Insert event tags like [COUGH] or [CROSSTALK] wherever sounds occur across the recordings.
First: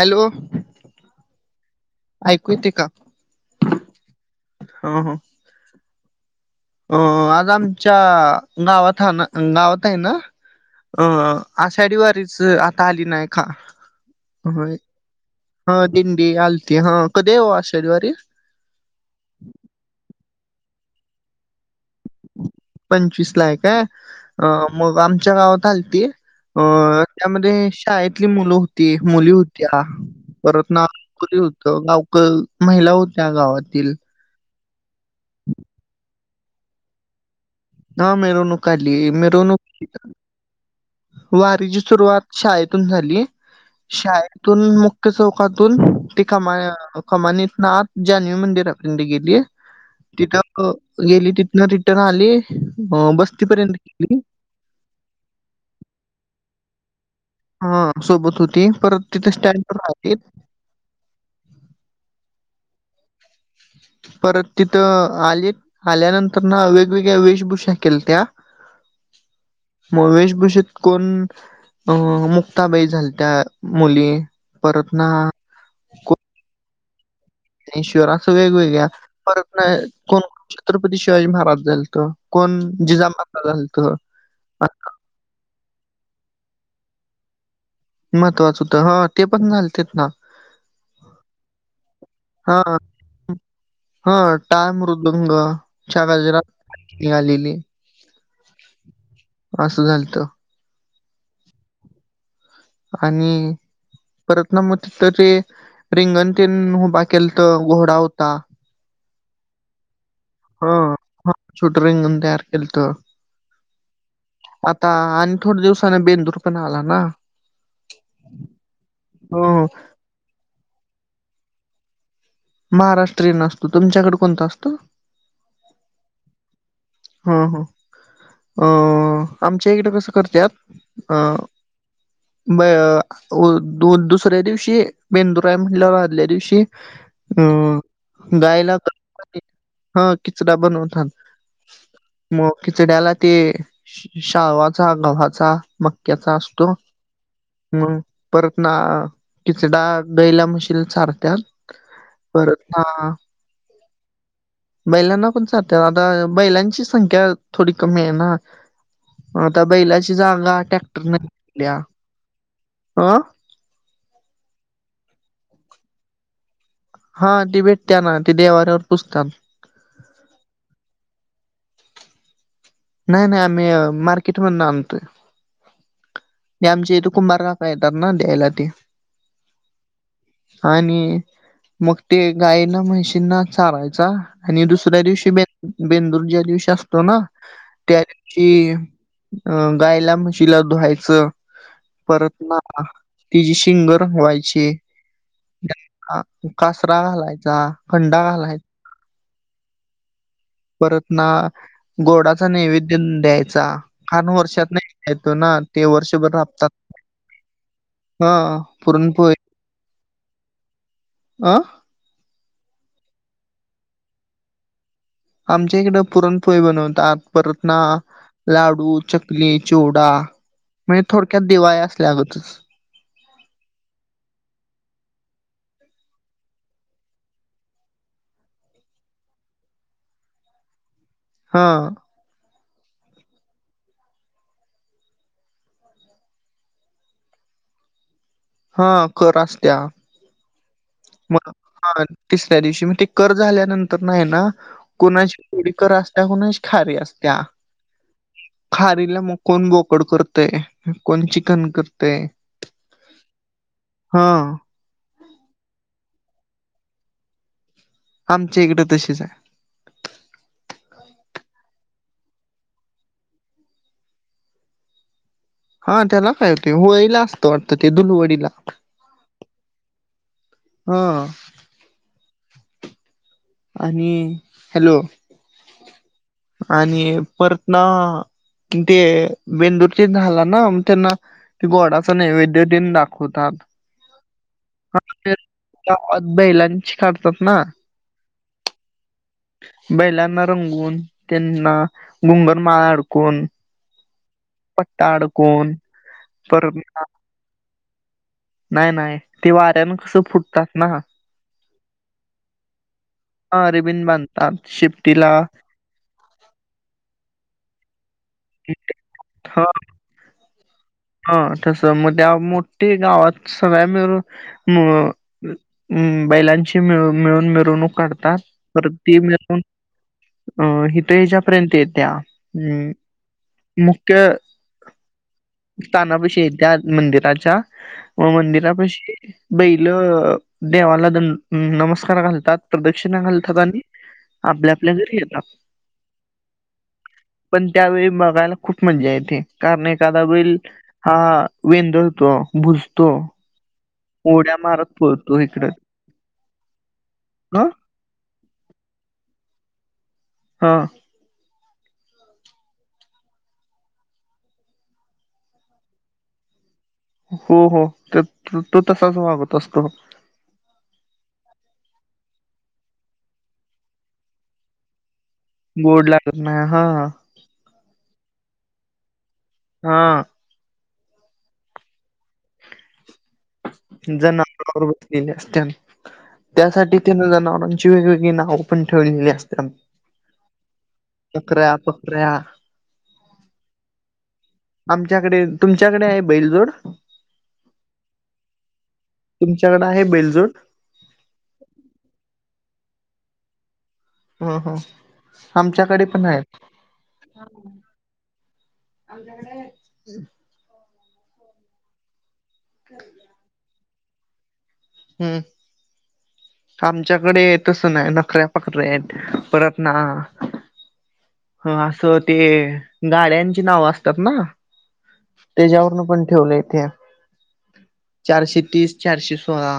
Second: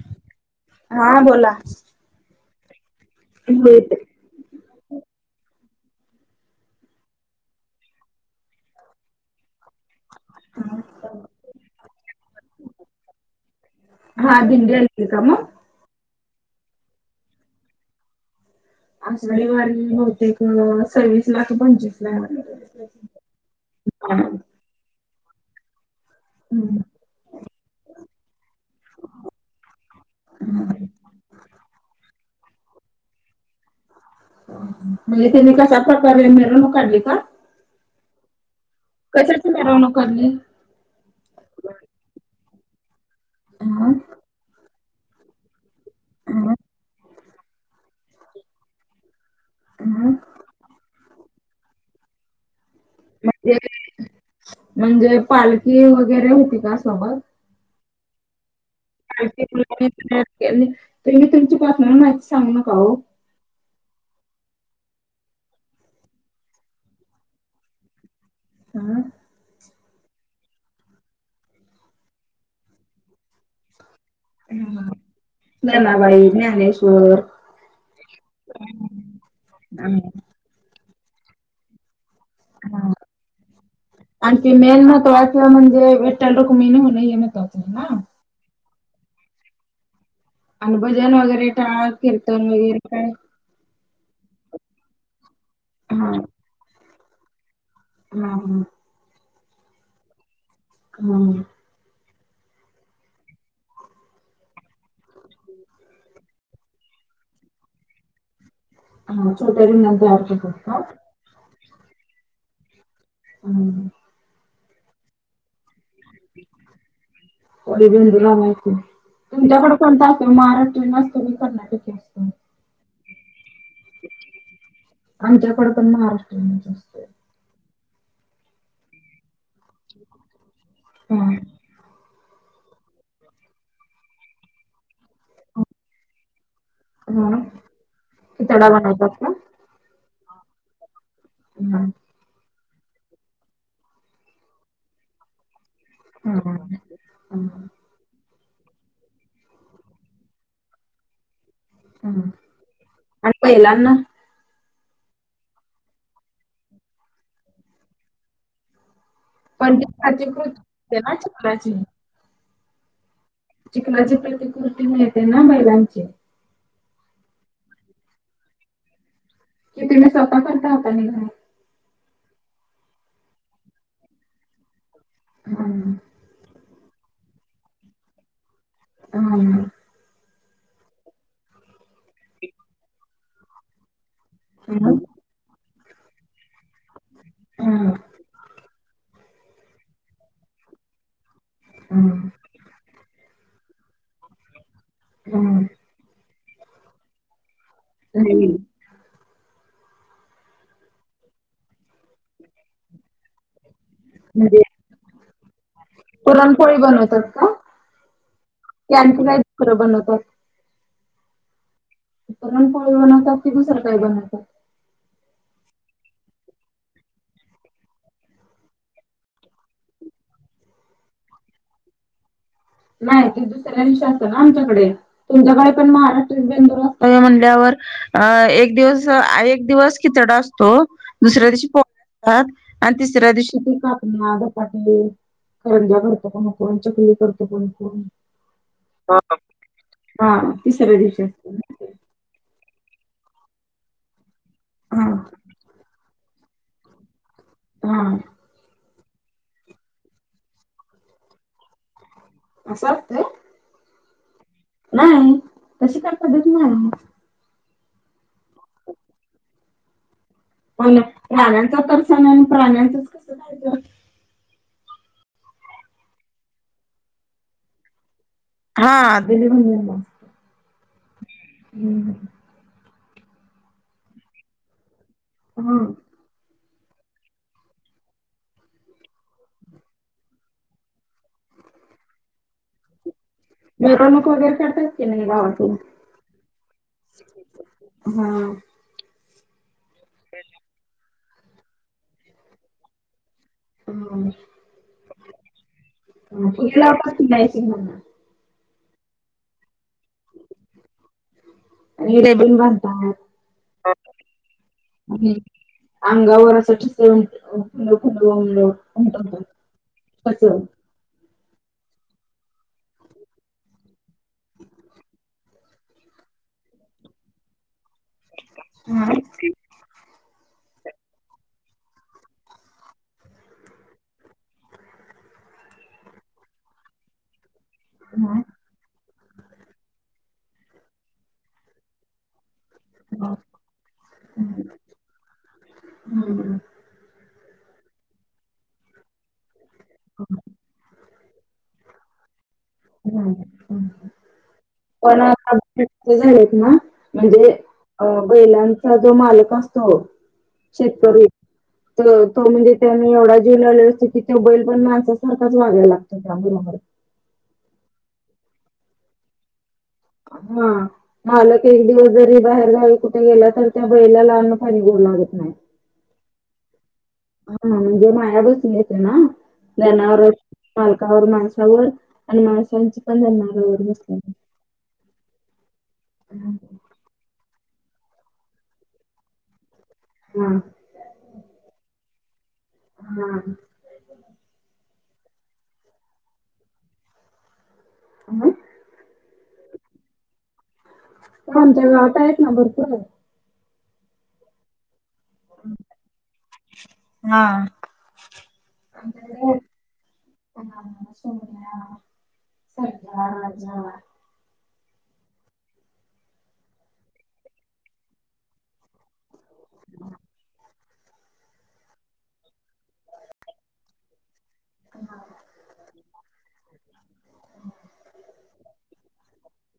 Hello हा बोला. ऐकू येते का हो येतंय हा ह अ आज आमच्या गावात हाना गावत आहे ना अ आषाढीवारीच आता आली नाय का हा दिंडी येते का मग हा दिंडी आलती हा कधीय हो आषाढी वारी आषाढी वारी बहुतेक सव्वीस ला क पंचवीस ला पंचवीस ला हायक आहे हा. अ मग आमच्या गावात आलती अ हम्म त्यामध्ये शाळेतली मुलं होती मुली होत्या परत नाव नोकरी होत गावक महिला होत्या गावातील म्हणजे त्याने कशा प्रकारे मिरवणूक काढली का ना मिरवणूक काढली कशाची मिरवणूक काढली? वारीची सुरुवात शाळेतून झाली हा शाळेतून मुख्य चौक कातून ती हा कमा कमानीतनाथ जान्हवी मंदिरपर्यंत गेलीय हा तिथं गेली तिथन रिटर्न आली अ म्हणजे बस्तीपर्यंत गेली म्हणजे पालखी वगैरे होती का सोबत हा सोबत होती परत तिथे स्टँड प राहलीत त मी तुमच्या बातम्याला माहिती सांगू नका हो परत तिथं आलीत आल्यानंतर ना वेगवेगळ्या वेशभूषा केलत्या [INAUDIBLE] मग वेशभूषेत कोण अ मुक्ताबाई झालत्या मुली परत ना जनाबाई ज्ञानेश्वर श्वर असं वेगवेगळे परत नाही हा. कोण छत्रपती शिवाजी महाराज झालत कोण हा जिजा माता झालतं आणि ती मेन महत्वाच म्हणजे विठठ्ल रुक्मिणी होण हे महत्वाचं आहे ना महत्वाचं तर ह ते पण झालतीत ना आणि भजन वगैरे टाळ कीर्तन हा वगैरे काय हा टाळ मृदंग हा गजरात निघालेली हा हा असं झालंत हम् आणि, परत ना मग तिथं ते रिंगण तेन उभा केलतं, घोडा होता. हम छोटे रिंगण तयार केलं हा, हा छोटं रिंगण तयार केलतं. [UNINTELLIGIBLE] आता आणि थोडं दिवसाने बेंदूर पण आला ना? होय बेंदूर आलाय की, हो तुमच्याकडे कोणता असतो महाराष्ट्रीयन असतो की कर्नाटकी असतो? महाराष्ट्रीयन असतो. तुमच्याकडे कोणता असतो? आमच्याकडे पण महाराष्ट्रीयनच अस हा हा, अ आमच्या इकडें कसं करत्यात अ हा ब अ दु दुसऱ्या दिवशी बेंदूर आहे म्हणल्यावर आदल्या दिवशी, हा अं खिचडा गायला बनवतात का? [UNINTELLIGIBLE] हा किचडा बनवथान. हम् मग खिचड्याला ते शाळावाचा, गव्हाचा म क्याचा हा. असतो. हा हा मग परत ना किचडा गाईला, म्हशीला चारत्यात परत ना आणि बैलांना बैलांना पण चारत्यात आता बैलांची संख्या थोडी कमी आहे ना, आता पण ती बैलाची कृती जागा असते ना टॅक्टरनं घितल्या. चिखलाची. अ चिखलाची प्रतिकृती मिळते ना बैलांची हा ती भेटते ना, ती देव्हाऱ्यावर पूजता ते तुम्ही [UNINTELLIGIBLE] नाही नाही नाही, आम्ही अ मार्केट मधून आणतोय. हम्म ते आमच्या इथे कुंभार काका येतात ना द्यायला ते. [UNINTELLIGIBLE] आणि मग ते गाईंना, म्हशींना चारायचा. आणि दुसऱ्या हम्म दिवशी ब बेंदूर ज्या दिवशी असतो ना त्या दिवशी अ गायला, म्हशीला धुवायचं हम्म परत ना तिची शिंग रंगवायची. हम् हा कासरा घालायचा, कंडा नाही घालाय परत ना, गोडाचा नैवेद्य द्यायचा. खान वर्षातनं एकदा येतो ना, ते वर्षभर [UNINTELLIGIBLE] पोळी बनवतात का? हा पुरणपोळी खरं बनवत्यात. आ? पुरणपोळी बनवतात की दुसरं काही बनवतात? आमच्या इकडं पुरणपोळी बनवतात परत ना लाडू, चकली, चिवडा म्हणजे थोडक्यात दिवाळी असल्यागतच. नाही ते दुसऱ्या दिवशी असत ना आमच्याकडे. तुमच्याकडे पण महाराष्ट्र बेंदूर असतंय म्हणल्यावर अ एक दिवस एक दिवस खिचडा असतो, दुसऱ्या दिवशी हा पो आणि तिसऱ्या दिवशी ती कापन्या, धपाटे करंजा करतो, कोण चकली करतो कोण कोण हा कर असत्या का? तिसऱ्या दिवशी असतं ते. ह तिसऱ्या दिवशी, म ते कर झाल्यानंतर हाय ना, हा कुणाची थोडी कर असल्याव नाय श खरी असत्या. हा. खारीला मग कोण गोकड करते कोण चिकन करतेय. असं वाटतंय. हा. नाही तशी काही पद्धत नाही. आमचे इकडे तशीच आहे. पण प्राण्यांचा तरसा नाही आणि प्राण्यांचच कसं खयचं. हा त्याला काय होते होळीला असतं वाटतं ते दुलवडीला. हा दिली म्हणजे. हा. हम. आणि हॅलो. हम. आणि परत ना ते बेंदूरचे झाला ना त्यांना. त बोडाच नैवेद्य दिन दाखवतात. मिरवणूक वगैरे करतात की नाही गावातून? हा अबाई लंच काढतात ना. हा. बैलांना रंगून त्यांना गुंगर माळा अडकून. पट्टा अडकून ह परत इथला वा नाही सि. नाही नाही ते वाऱ्यान कसं फुटतात ना. हेे बता. हा रिबीन बांधतात शिपटीला. अंगावर असं ठसु खुल उमटवत हा कस. हा तस मग त्या मोठठी गावात सग्या मिळून. अ बैलांची मिळ मिळून मिरवणूक काढतात. तर हा. त मिळून. अ हिथ ह्याच्यापर्यंत येत्या अ मुख्य. स्थानापशी येत्या मंदिराच्या व हा. मंदिरापशी. बैल देवाला द नमस्कार घालतात. प्रदक्षिणा हा. घालतात आणि हम्म. आपल्या आपल्या घरी येतात. हम्म. पण त्यावेळी बघायला खूप मजा येते कारण एखादा वेळी. हा वेंद होतो भुस. ह पण पळतो इकडं झाले ना म्हणजे. ह अ बैलांचा जो मालक असतो हा शेतकरी. तो म्हणजे त्यानी एवढा जे लावले असतो की ते बैल पण माणसासारखाच वागायला लागतो. चां [INAUDIBLE] हो हो तो तसाच वागत असतो हम् मालक एक दिवस जरी बाहेर जावी कुठे गेला तर त्या बैलाला अ्न पाणी गोर लागत नाही गोड लागत नाही हा हा ह म्हणजे मायाबसून मिळेते ना दन हा मालकावर माणसावर आणि माणसांची पण जन्मा जवर बसले असत त्यासाठी जनावरांची वेगवेगळी नावं पण ठेवलेली असत हम्म पकऱ्या पकऱ्या हम् आमच्याकडे तुमच्याकडे आहे बैलजोड ह तुमच्याकड आहे बेलजोड, आमच्या गावात आहेत ना भरपूर आहे. हम हम आमच्याकडे पण आहेत. हा. [INAUDIBLE] आमच्याकडे, [UNINTELLIGIBLE] [UNINTELLIGIBLE] हम्, आमच्याकडे तसं नाही ना [UNINTELLIGIBLE] पकऱ्या आहेत परत ना ह असं ते गाड्यांची नाव असतात ना [INAUDIBLE] त्याच्यावरून पण ठेवलं ते चारशे तीस चारशे सोळा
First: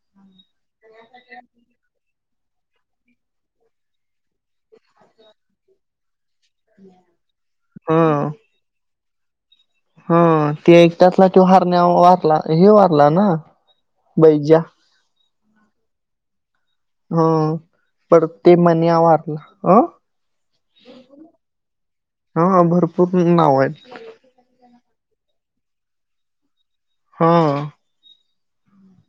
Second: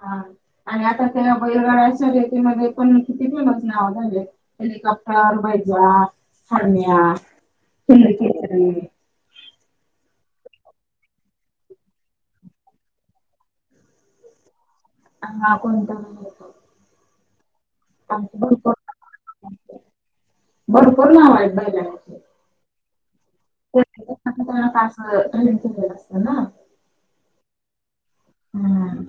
हा आणि आता ते बैलगड अस रतीमध्ये पण किती पणच नाव झाले, हेलिकॉप्टर बैजा हरण्या, [UNINTELLIGIBLE] हा ते ऐटातला कि हारण्या वारला हे वारला ना, बैजा. हंहा कोणता होतं? हं पर आणखी ते भरपूर म्हन आवारलं अ, [INAUDIBLE] भरपूर नाव आहेत बैलांचे. हा भरपूर नाव आहेत. आताला पास टेन केलेलं असतं ना हा, हम्म,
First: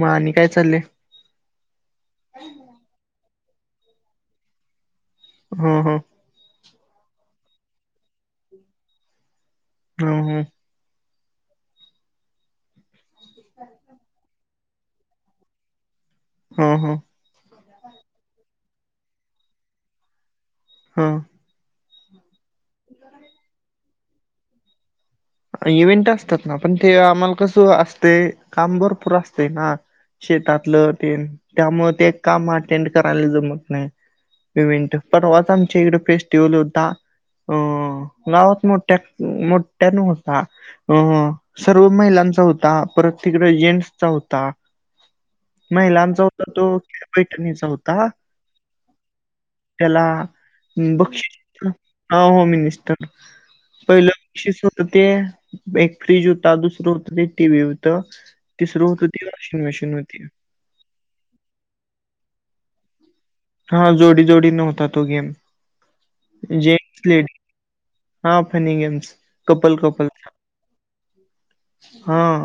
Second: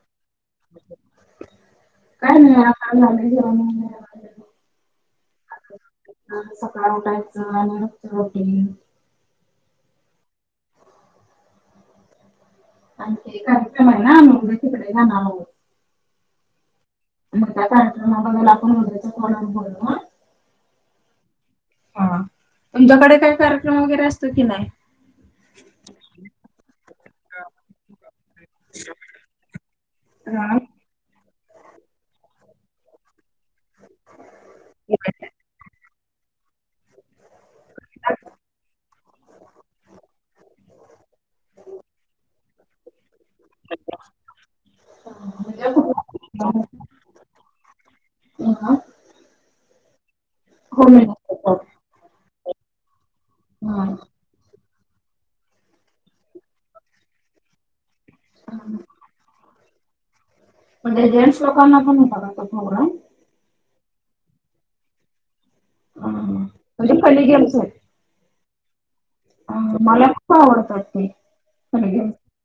मग आणि काय चाललंय. [INAUDIBLE] काय नाही, [UNINTELLIGIBLE] हम्-हम, ह सकाळ उ टायचं आणित रोटी हो-हो, आण ते कार्यक्रम ना उकडे ना हम-हम, म त्या्या कार्यक्रमा बद्दल आपण उद्याच्या कोणावर बोलू ना, हा, हा तुमच्याकडे काही कार्यक्रम वगैरे असतो की नाही. इव्हेंट असतात ना पण ते आम्हाला कसं असते काम भरपूर असते ना, हा. शेतातलं ते त्यामुळे ते काम अटेंड करायला जमत नाही [INAUDIBLE] इव्हेंट पण आज आमच्या इकडे फेस्ट ते ल होता अ गावात मोठ्या मोठ्या नत ह अ सर्व महिलांचा होता. परत तकडे जेंट्सचा होता म्हणजे [INAUDIBLE] महिलांचा होता कुठला? तो, तिजा पैठणीचा होता [INAUDIBLE] त्याला होम हं मिनिस्टर. बक्षीस हां होममिनिस्टर हा पहिलं [INAUDIBLE] शिस होत, ते एक फ्रीज हुता दुसरं हुत ते टीव्ही हुत तिसरं हुत ते शिंग मशीन हुती म्हणजे जेंट्स लोकांना पण हुता काय तो प्रोग्राम. हां जोडी जोडीन हुता तो गेम. हां हां [INAUDIBLE] म्हणजे फनी गेम्स आहेत. हां फनी गेम्स अ कपल मला खूप आवडतात ते, फनी गेम्स हां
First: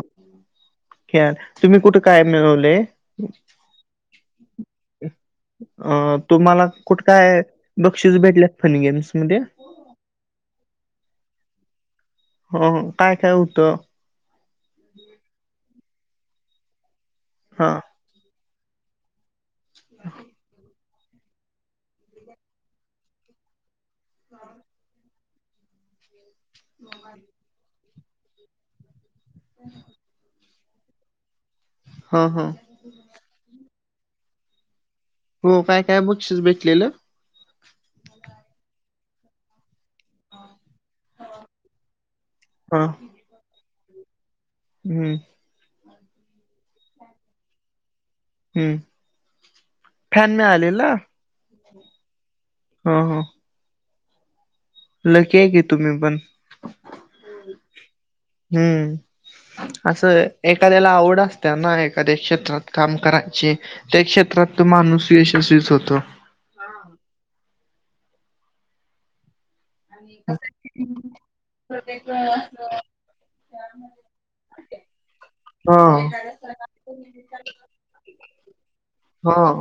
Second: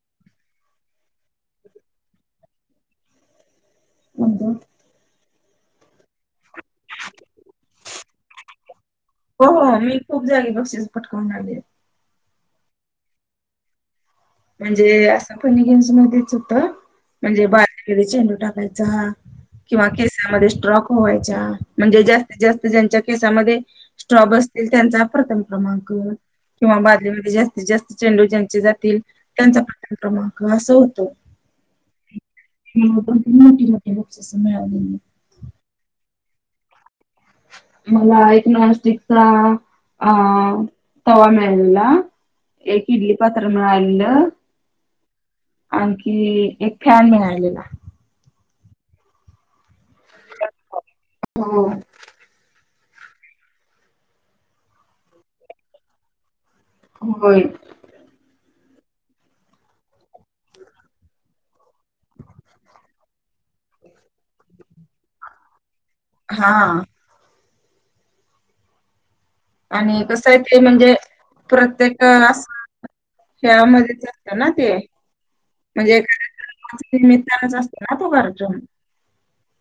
खेळात तुम्ही कुठ काय मिळवलय. [INAUDIBLE] [UNINTELLIGIBLE] अं तुम्हाला कुठ काय बक्षीस भेटल्यात फनी गेम्स. मध्ये? हो हो मी खूप जागी बक्षीस पटकऊन आलीये, हो हो काय काय हुत, म्हणजे असं फनी गेम्स मध्येच होतं म्हणजे बा. हा [INAUDIBLE] चेंडू टाकायचा किंवा केसांमध्ये स्ट्रॉ होयच्या म्हणजे जास्तीत जास्त ज्यांच्या केसामध्ये स्ट्रॉ बसतील त्यांचा प्रथम क्रमांक किंवा बादली मधे जास्तीत जास्त चेंडू ज्यांचे जातील त्यांचा प्रथम क्रमांक असं होतं. हां हां. हो पण ती मोठी-मोठी बक्षीस मिळालेली. हो काय-काय बक्षीस भेटलेलं. मला एक नॉनस्टिकचा आं तवा मिळालेला, हा एक इडली पात्र मिळालेला हम्म. आणखी एक फॅन मिळालेला. हम्म, फॅन मिळालेला? होय. हां हां. लकी हाय की तुमी पण. होय. हम्म असं आहे एखाद्याला आवड असत्याना. एखाद्या क्षेत्रात काम करा चे त्या क्षेत्रात तो माणूस यशस्वीच होतो. हां. आणि कसं हाय ते म्हणजे प्रत्येक असं शेयां मध्येच असत ना ते. हा. म्हणजे [INAUDIBLE] मित्रचा असतो ना तो अर्जुन. हा.